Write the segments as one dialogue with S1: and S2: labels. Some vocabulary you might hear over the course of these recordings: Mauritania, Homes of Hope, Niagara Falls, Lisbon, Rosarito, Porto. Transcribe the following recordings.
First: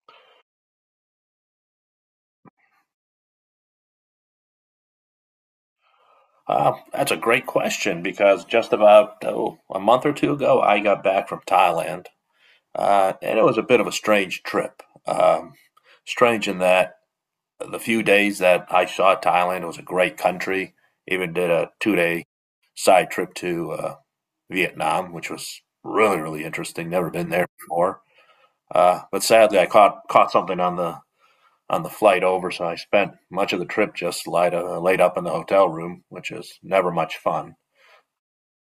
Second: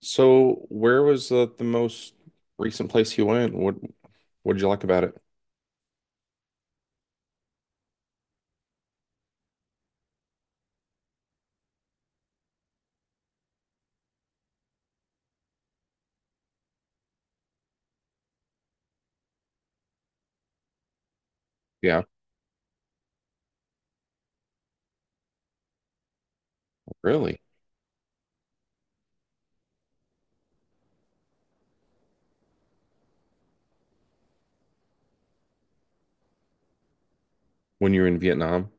S1: So, where was the most recent place you went? What did you like about it?
S2: That's a great question because just about oh, a month or two ago, I got back from Thailand. And it was a bit of a strange trip. Um, strange in that the few days that I saw Thailand it was a great country. Even did a
S1: Yeah,
S2: two-day side trip to Vietnam, which was really, really interesting. Never been
S1: really?
S2: there before. But sadly, I caught something on the flight over, so I spent much of the trip just light, laid up in the hotel room, which is never much fun.
S1: When you were in Vietnam?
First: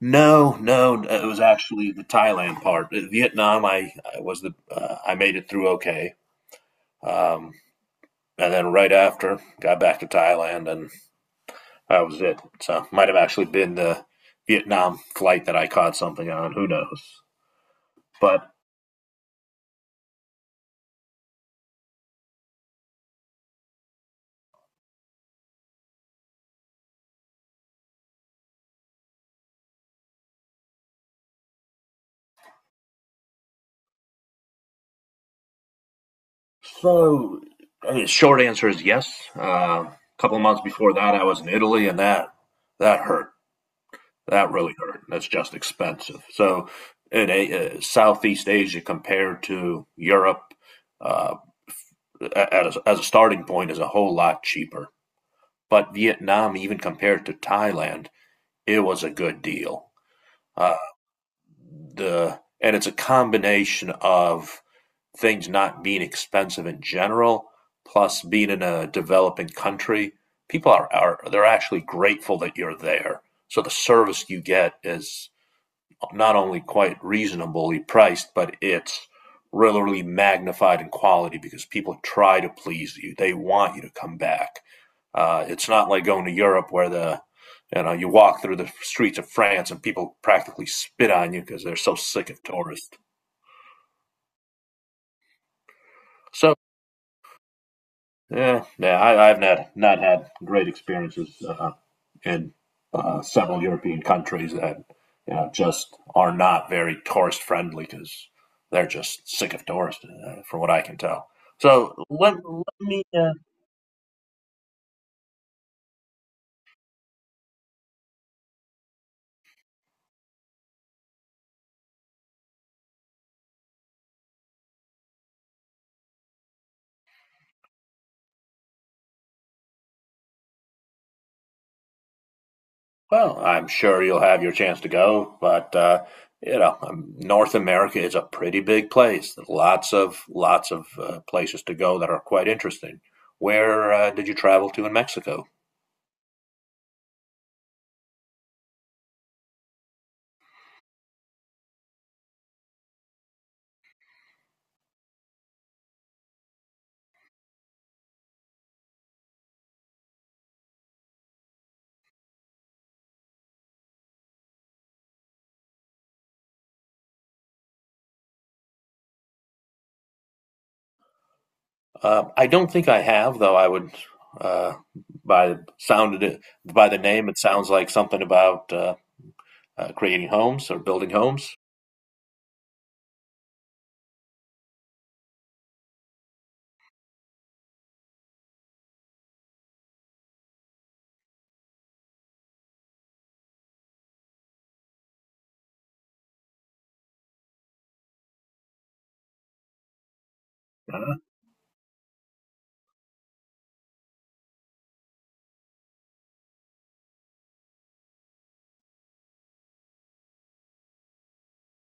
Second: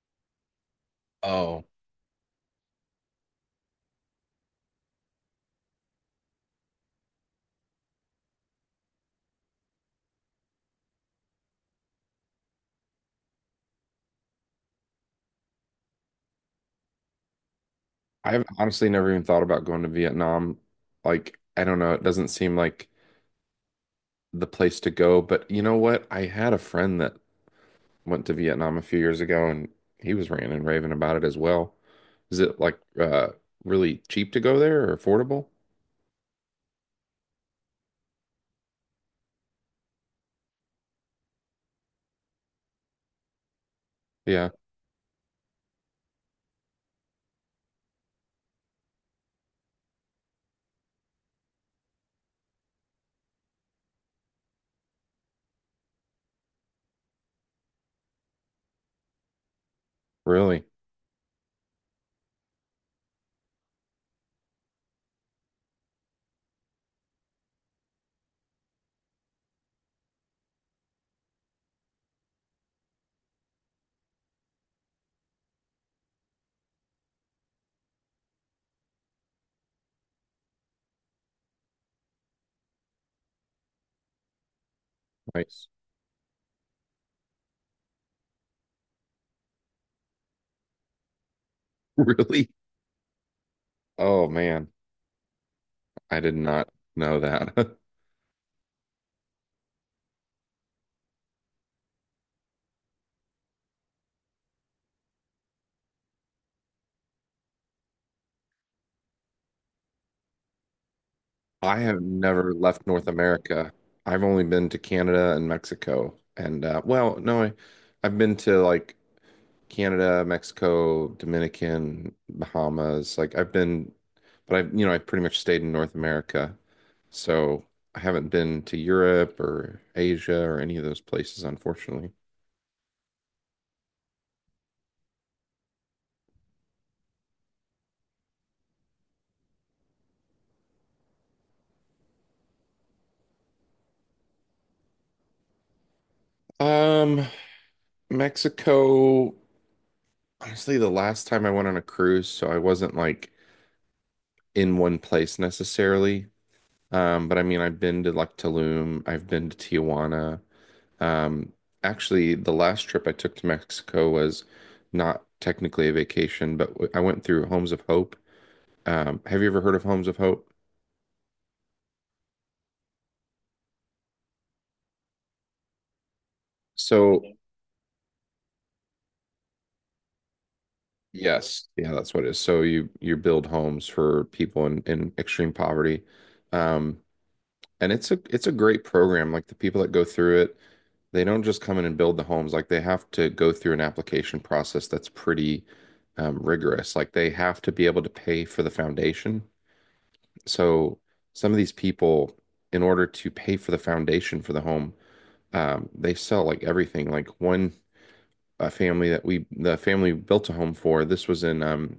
S2: No, no, it was
S1: Oh,
S2: actually the Thailand part. Vietnam, I was the I made it through okay. um, and then right after got back to Thailand, and that was it. So might have actually been the Vietnam flight that I caught something on. Who knows?
S1: I've
S2: But
S1: honestly never even thought about going to Vietnam. Like, I don't know, it doesn't seem like the place to go, but you know what? I had a friend that went to Vietnam a few years ago and he was ranting and raving about it as well. Is it like really cheap to go there or affordable?
S2: so, I mean, short answer is yes. A couple of months before that, I was in Italy, and that hurt.
S1: Yeah,
S2: That really hurt. That's just expensive. So, in a, Southeast Asia compared to Europe, uh, a- at as a starting point, is a whole lot cheaper. But Vietnam, even compared to Thailand, it was a good deal.
S1: really.
S2: Uh, the and it's a combination of things not being expensive in general, plus being in a developing country. People are they're actually grateful that you're there. So the service you get is not only quite reasonably priced, but it's really magnified in quality because people try to please you. They want you to come back. It's
S1: Nice.
S2: not like going to Europe where the you know you walk through the streets of France and people practically spit on you because they're so sick of
S1: Really?
S2: tourists.
S1: Oh man, I did
S2: So
S1: not know that.
S2: Yeah, yeah, I've not had great experiences in several European countries that you know just are not very tourist friendly because they're just sick of tourists, from what I can tell.
S1: I
S2: So
S1: have
S2: let
S1: never
S2: let
S1: left
S2: me.
S1: North America. I've only been to Canada and Mexico. And well, no, I've been to like Canada, Mexico, Dominican, Bahamas. Like I've been, but I've pretty much stayed in North America. So I haven't been to Europe or Asia or any of those places, unfortunately.
S2: Well, I'm sure you'll have your chance to go, but North America is a pretty big place. There's lots of places to go that are quite interesting. Where did you travel to in Mexico?
S1: Um, Mexico, honestly, the last time I went on a cruise, so I wasn't like in one place necessarily. But I mean, I've been to like Tulum, I've been to Tijuana. Um, Actually, the last trip I took to Mexico was not technically a vacation, but I went through Homes of Hope. Have you ever heard of Homes of Hope?
S2: I don't think I have, though. I would uh, by sounded it by the
S1: So,
S2: name, it sounds like something about creating homes or building homes.
S1: yes, yeah, that's what it is. So you build homes for people in extreme poverty. Um, And it's a great program. Like the people that go through it, they don't just come in and build the homes. Like they have to go through an application process that's pretty rigorous. Like they have to be able to pay for the foundation. So
S2: Uh,
S1: some of these people, in order to pay for the foundation for the home, they sell like everything. Like one a family that we the family built a home for. This was in um,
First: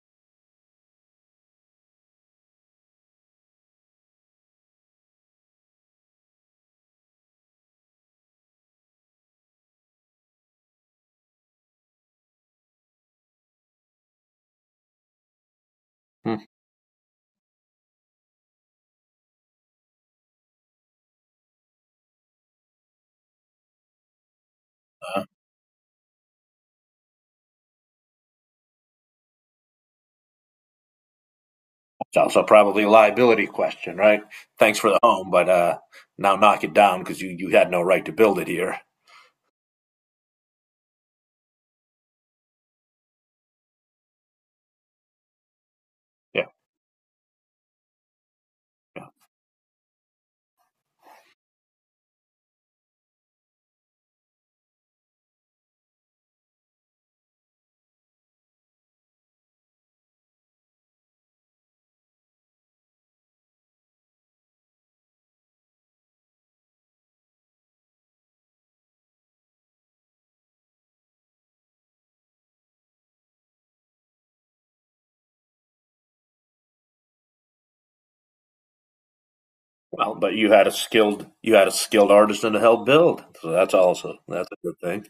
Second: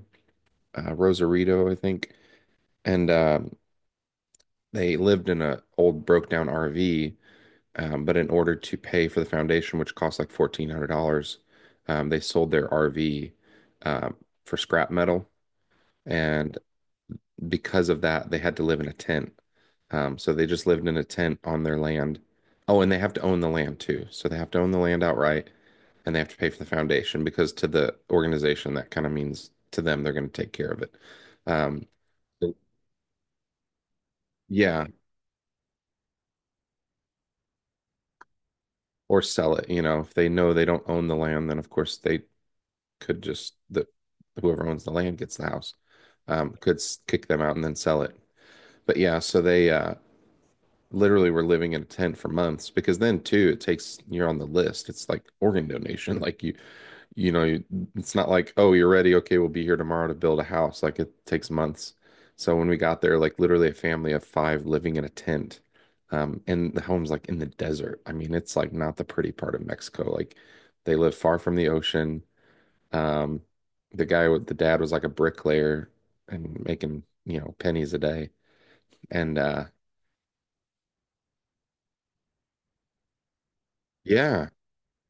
S1: uh, Rosarito, I think, and they lived in a old broke down RV. But in order to pay for the foundation, which cost like $1,400, they sold their RV um, for scrap metal.
S2: hmm.
S1: And because of that, they had to live in a tent. So they just lived in a tent on their land. Oh, and they have to own the land too. So they have to own the land
S2: Uh,
S1: outright and they have to pay for the foundation because to the organization, that kind of means to them they're going to take care of it. Um,
S2: it's also
S1: so,
S2: probably a liability question, right? Thanks
S1: yeah,
S2: for the home, but now knock it down because you had no right to build it here.
S1: or sell it. You know, if they know they don't own the land, then of course they could just the whoever owns the land gets the house,
S2: Yeah,
S1: could kick them out and then sell it. But
S2: yeah.
S1: yeah, so they literally were living in a tent for months because then too it takes you're on the list. It's like organ donation. Like you, it's not like oh you're ready okay we'll be here tomorrow to build a house. Like it takes months. So when we got there, like literally a family of five living in a tent. And the home's like in the desert. I mean, it's like not the pretty part of Mexico. Like they live far from the ocean. um, the guy with the dad was like a bricklayer and making pennies a day. And
S2: Well, but you had a skilled you had a skilled artisan to help build, so that's also
S1: yeah,
S2: that's a good thing.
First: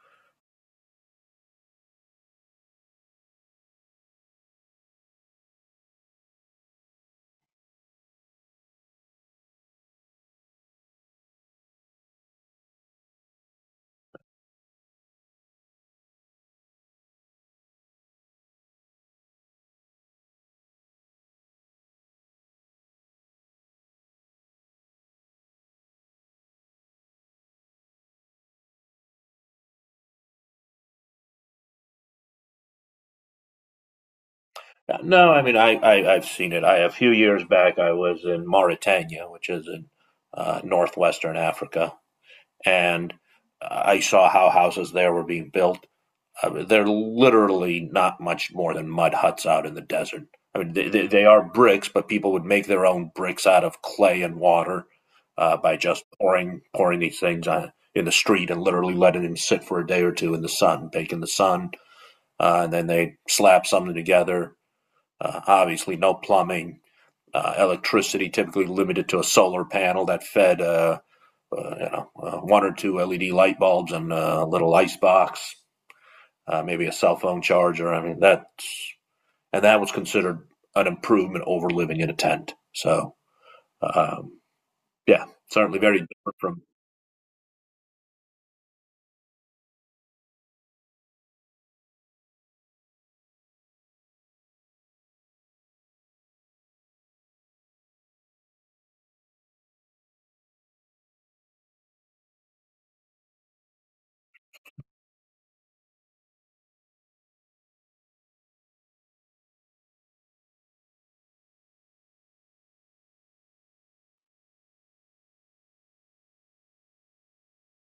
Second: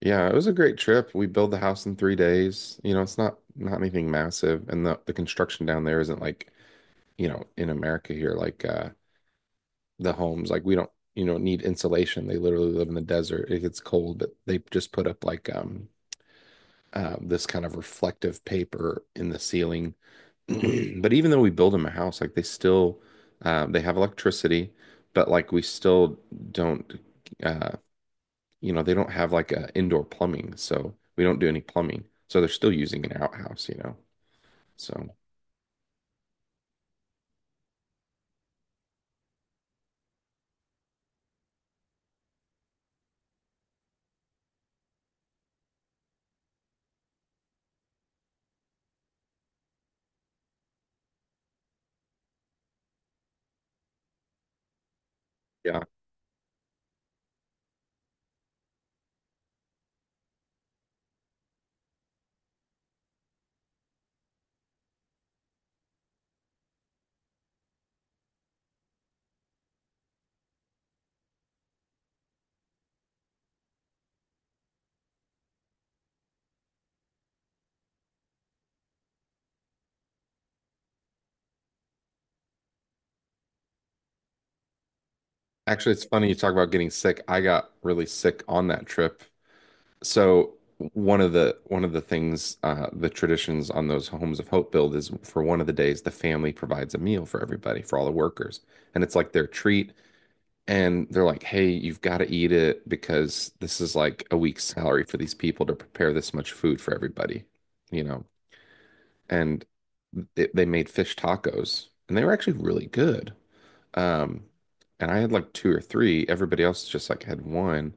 S1: yeah, it was a great trip. We built the house in 3 days. You know, it's not anything massive. And the construction down there isn't like in America here, like the homes, like we don't need insulation. They literally live in the desert. It gets cold, but they just put up like this kind of reflective paper in the ceiling. But even though we build them a house, like they still they have electricity, but like we still don't uh, they don't have like indoor plumbing, so we don't do any plumbing. So they're still using an outhouse. So
S2: No, I mean, I've seen it. I, a few years back, I was in Mauritania, which is in northwestern Africa, and I saw how houses there were being built. I mean, they're literally not much more than mud huts out in the desert. I mean, they are bricks, but people would make their own bricks out of clay and water by
S1: yeah.
S2: just pouring these things on, in the street and literally letting them sit for a day or two in the sun, bake in the sun. And then they slap something together. Obviously, no plumbing. Electricity typically limited to a solar panel that fed one or two LED light bulbs and a little ice box, maybe a cell phone charger. I mean that, and that was considered an improvement over living in a tent. Um, yeah, certainly
S1: Actually,
S2: very
S1: it's funny you
S2: different
S1: talk
S2: from.
S1: about getting sick. I got really sick on that trip. So one of the things, the traditions on those Homes of Hope build is for one of the days the family provides a meal for everybody, for all the workers. And it's like their treat. And they're like, hey, you've got to eat it because this is like a week's salary for these people to prepare this much food for everybody, you know? And they made fish tacos and they were actually really good. Um, and I had like two or three. Everybody else just like had one.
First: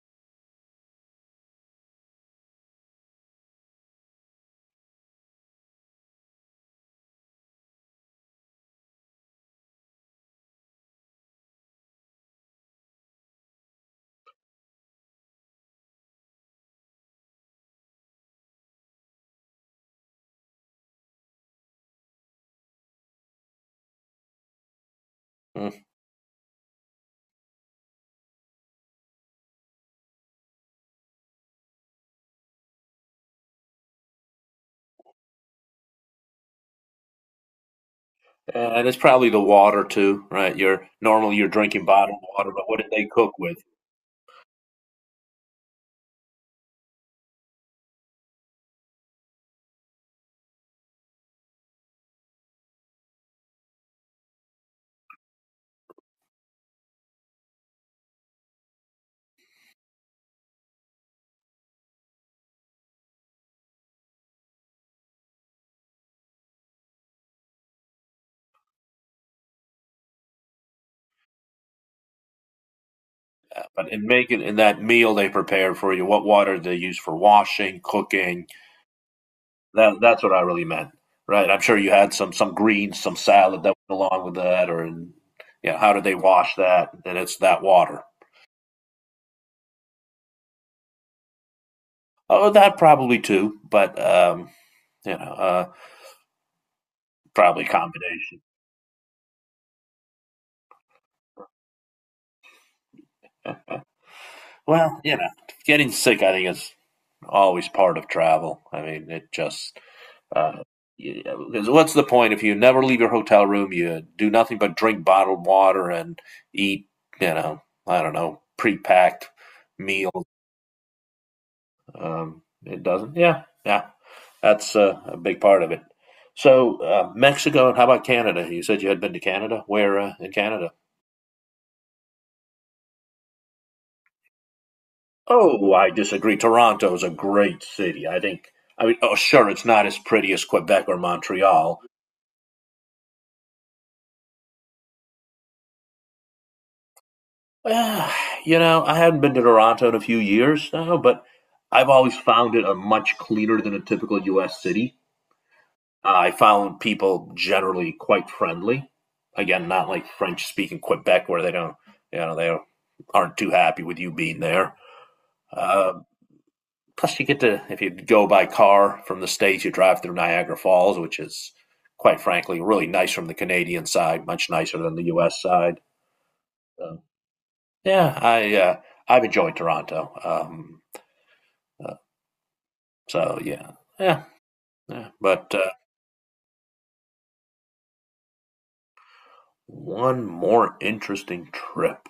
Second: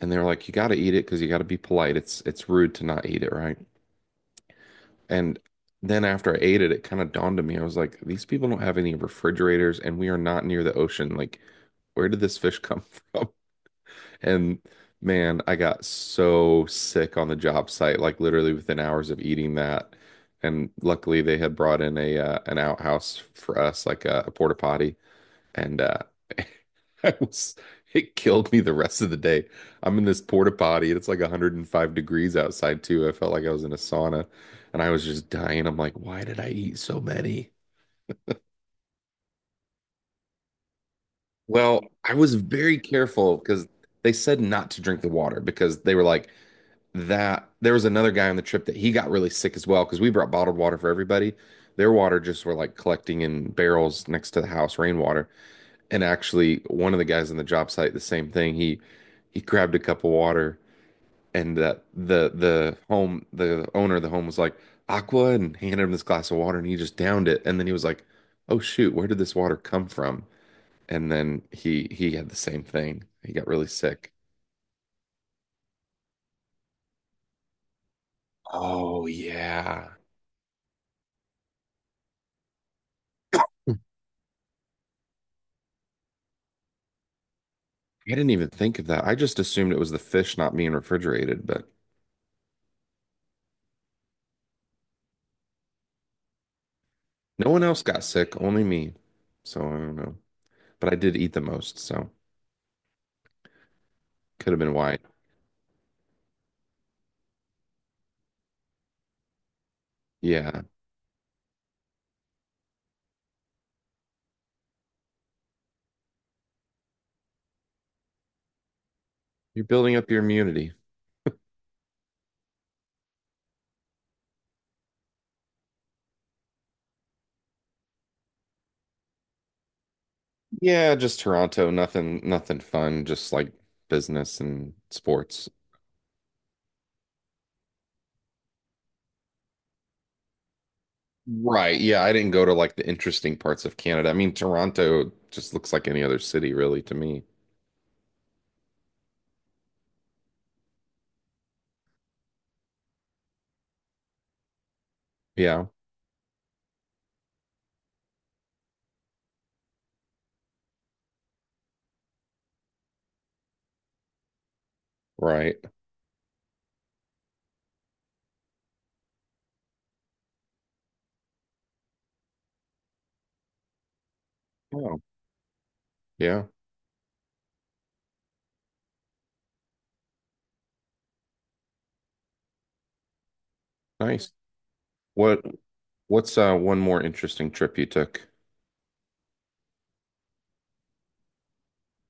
S1: And they were like, you got to eat it because you got to be polite. It's rude to not eat it, right? And then after I ate it, it kind of dawned on me. I was like, these people don't have any refrigerators and we are not near the ocean. Like, where did this fish come from? And man, I got so sick on the job site, like literally within hours of eating that. And luckily, they had brought in a an outhouse for us, like a porta potty,
S2: Mm.
S1: and I was it killed me the rest of the day. I'm in this porta potty, and it's like 105 degrees outside too. I felt like I was in a sauna, and I was just dying. I'm like, why did I eat so many?
S2: And it's probably the water too, right? You're normally you're
S1: Well,
S2: drinking
S1: I
S2: bottled
S1: was
S2: water, but
S1: very
S2: what did they cook
S1: careful
S2: with?
S1: because they said not to drink the water because they were like, that there was another guy on the trip that he got really sick as well because we brought bottled water for everybody. Their water just were like collecting in barrels next to the house, rainwater. And actually, one of the guys on the job site, the same thing. He grabbed a cup of water, and that the owner of the home was like aqua and handed him this glass of water, and he just downed it. And then he was like, "Oh shoot, where did this water come from?" And then he had the same thing. He got really
S2: But in
S1: sick.
S2: making in that meal they prepared for you, what water did they use for washing, cooking,
S1: Oh, yeah.
S2: That's what I really meant, right? I'm sure you had some greens, some salad that went along with that, or yeah, how did they wash that? And it's that water.
S1: I didn't even think of that. I just assumed it was the fish not being refrigerated, but
S2: Oh, that probably too, but you know, uh,
S1: no one
S2: probably
S1: else got sick,
S2: combination.
S1: only me. So I don't know. But I did eat the most, so could have been why.
S2: Well, you know, getting sick, I think, is always part of travel. I mean, it just uh,
S1: Yeah.
S2: you know, 'cause what's the point if you never leave your hotel room? You do nothing but drink bottled water and eat, you know, I don't know, pre-packed
S1: You're building up your
S2: meals.
S1: immunity.
S2: It doesn't. Yeah, yeah. That's a big part of it. So Mexico, and how about Canada? You said you had been to Canada. Where in Canada?
S1: Yeah, just Toronto, nothing fun, just like business and sports.
S2: Oh, I disagree. Toronto is a great city, I think. I mean, oh, sure, it's not as pretty as Quebec or
S1: Right.
S2: Montreal.
S1: Yeah, I didn't go to like the interesting parts of Canada. I mean, Toronto just looks like any other city really to me.
S2: Uh, you know, I haven't been to Toronto in a few years now, but I've always found it a much cleaner than a typical U.S. city.
S1: Yeah,
S2: I found people generally quite friendly. Again, not like French speaking Quebec where they don't, you know, they aren't too happy with you being there.
S1: right.
S2: Uh, Plus, you get to, if you go by car from the States, you drive through Niagara Falls, which is quite frankly really nice from the Canadian side, much nicer than
S1: Oh,
S2: the U.S. side.
S1: yeah.
S2: So, yeah, I've enjoyed Toronto. Uh, yeah, yeah,
S1: Nice.
S2: yeah.
S1: What
S2: But
S1: what's one more interesting trip you took?
S2: One more interesting trip.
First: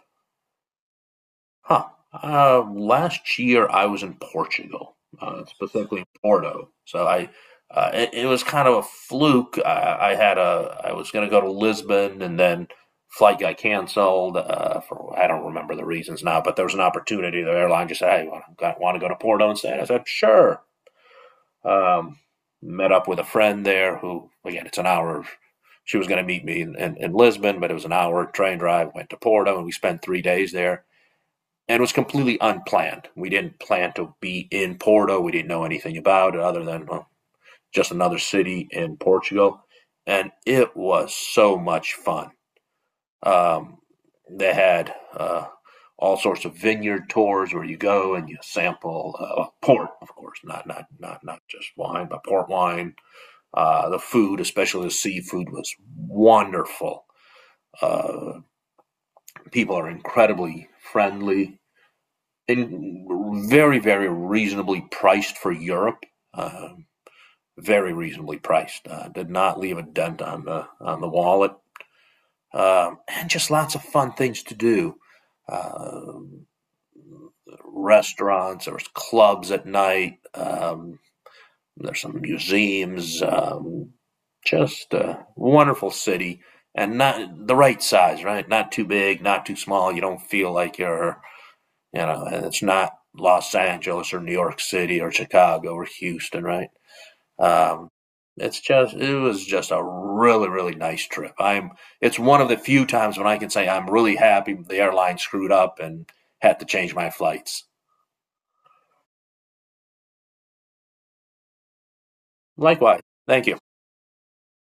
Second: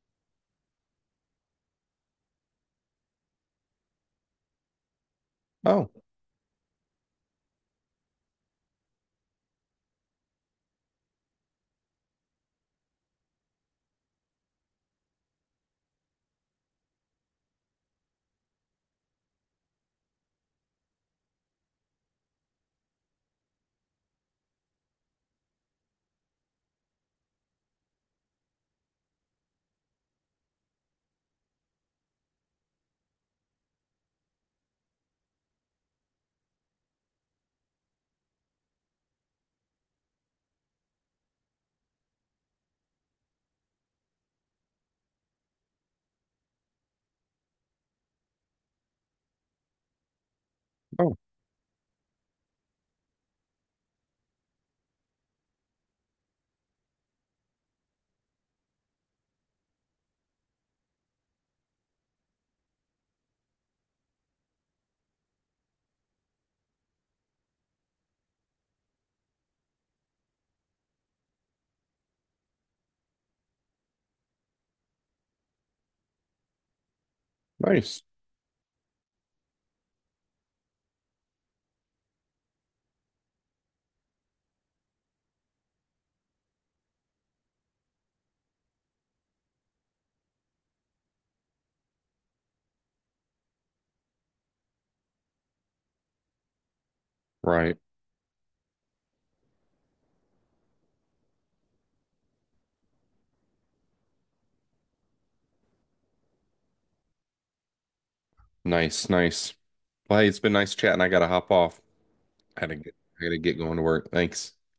S2: Huh. Last year I was in Portugal,
S1: Oh,
S2: specifically in Porto. It, it was kind of a fluke. I had a, I was going to go to Lisbon and then flight got canceled for I don't remember the reasons now, but there was an opportunity. The airline just said, "Hey, want to go to Porto instead?" I said, "Sure." Um, Met up with a friend there who, again, it's an hour. She was going to meet me in Lisbon, but it was an hour train drive. Went to Porto and we spent 3 days there and it was completely unplanned. We didn't plan to be in Porto. We didn't know anything about it other than well, just another city in Portugal, and it was so much fun. Um, they had all sorts of vineyard tours where you go and you sample port, of course, not not
S1: Oh,
S2: not not just wine, but port wine. The food, especially the seafood, was wonderful. Uh, People are incredibly friendly and very, very reasonably priced for Europe. Uh, Very reasonably priced. Did not leave a dent on the wallet. And just lots of fun things to do. Uh,
S1: nice.
S2: Restaurants, there was clubs at night. There's some museums. Just a wonderful city, and not the right size, right? Not too big, not too small. You don't feel like and it's not Los Angeles or New York City or Chicago or Houston, right?
S1: Right.
S2: Um, it's just it was just a really really nice trip. I'm It's one of the few times when I can say I'm really happy the airline screwed up and had to change my flights.
S1: Nice, nice. Well, hey, it's been nice chatting. I gotta hop off. I gotta get,
S2: Likewise,
S1: I gotta
S2: thank
S1: get
S2: you.
S1: going to work. Thanks.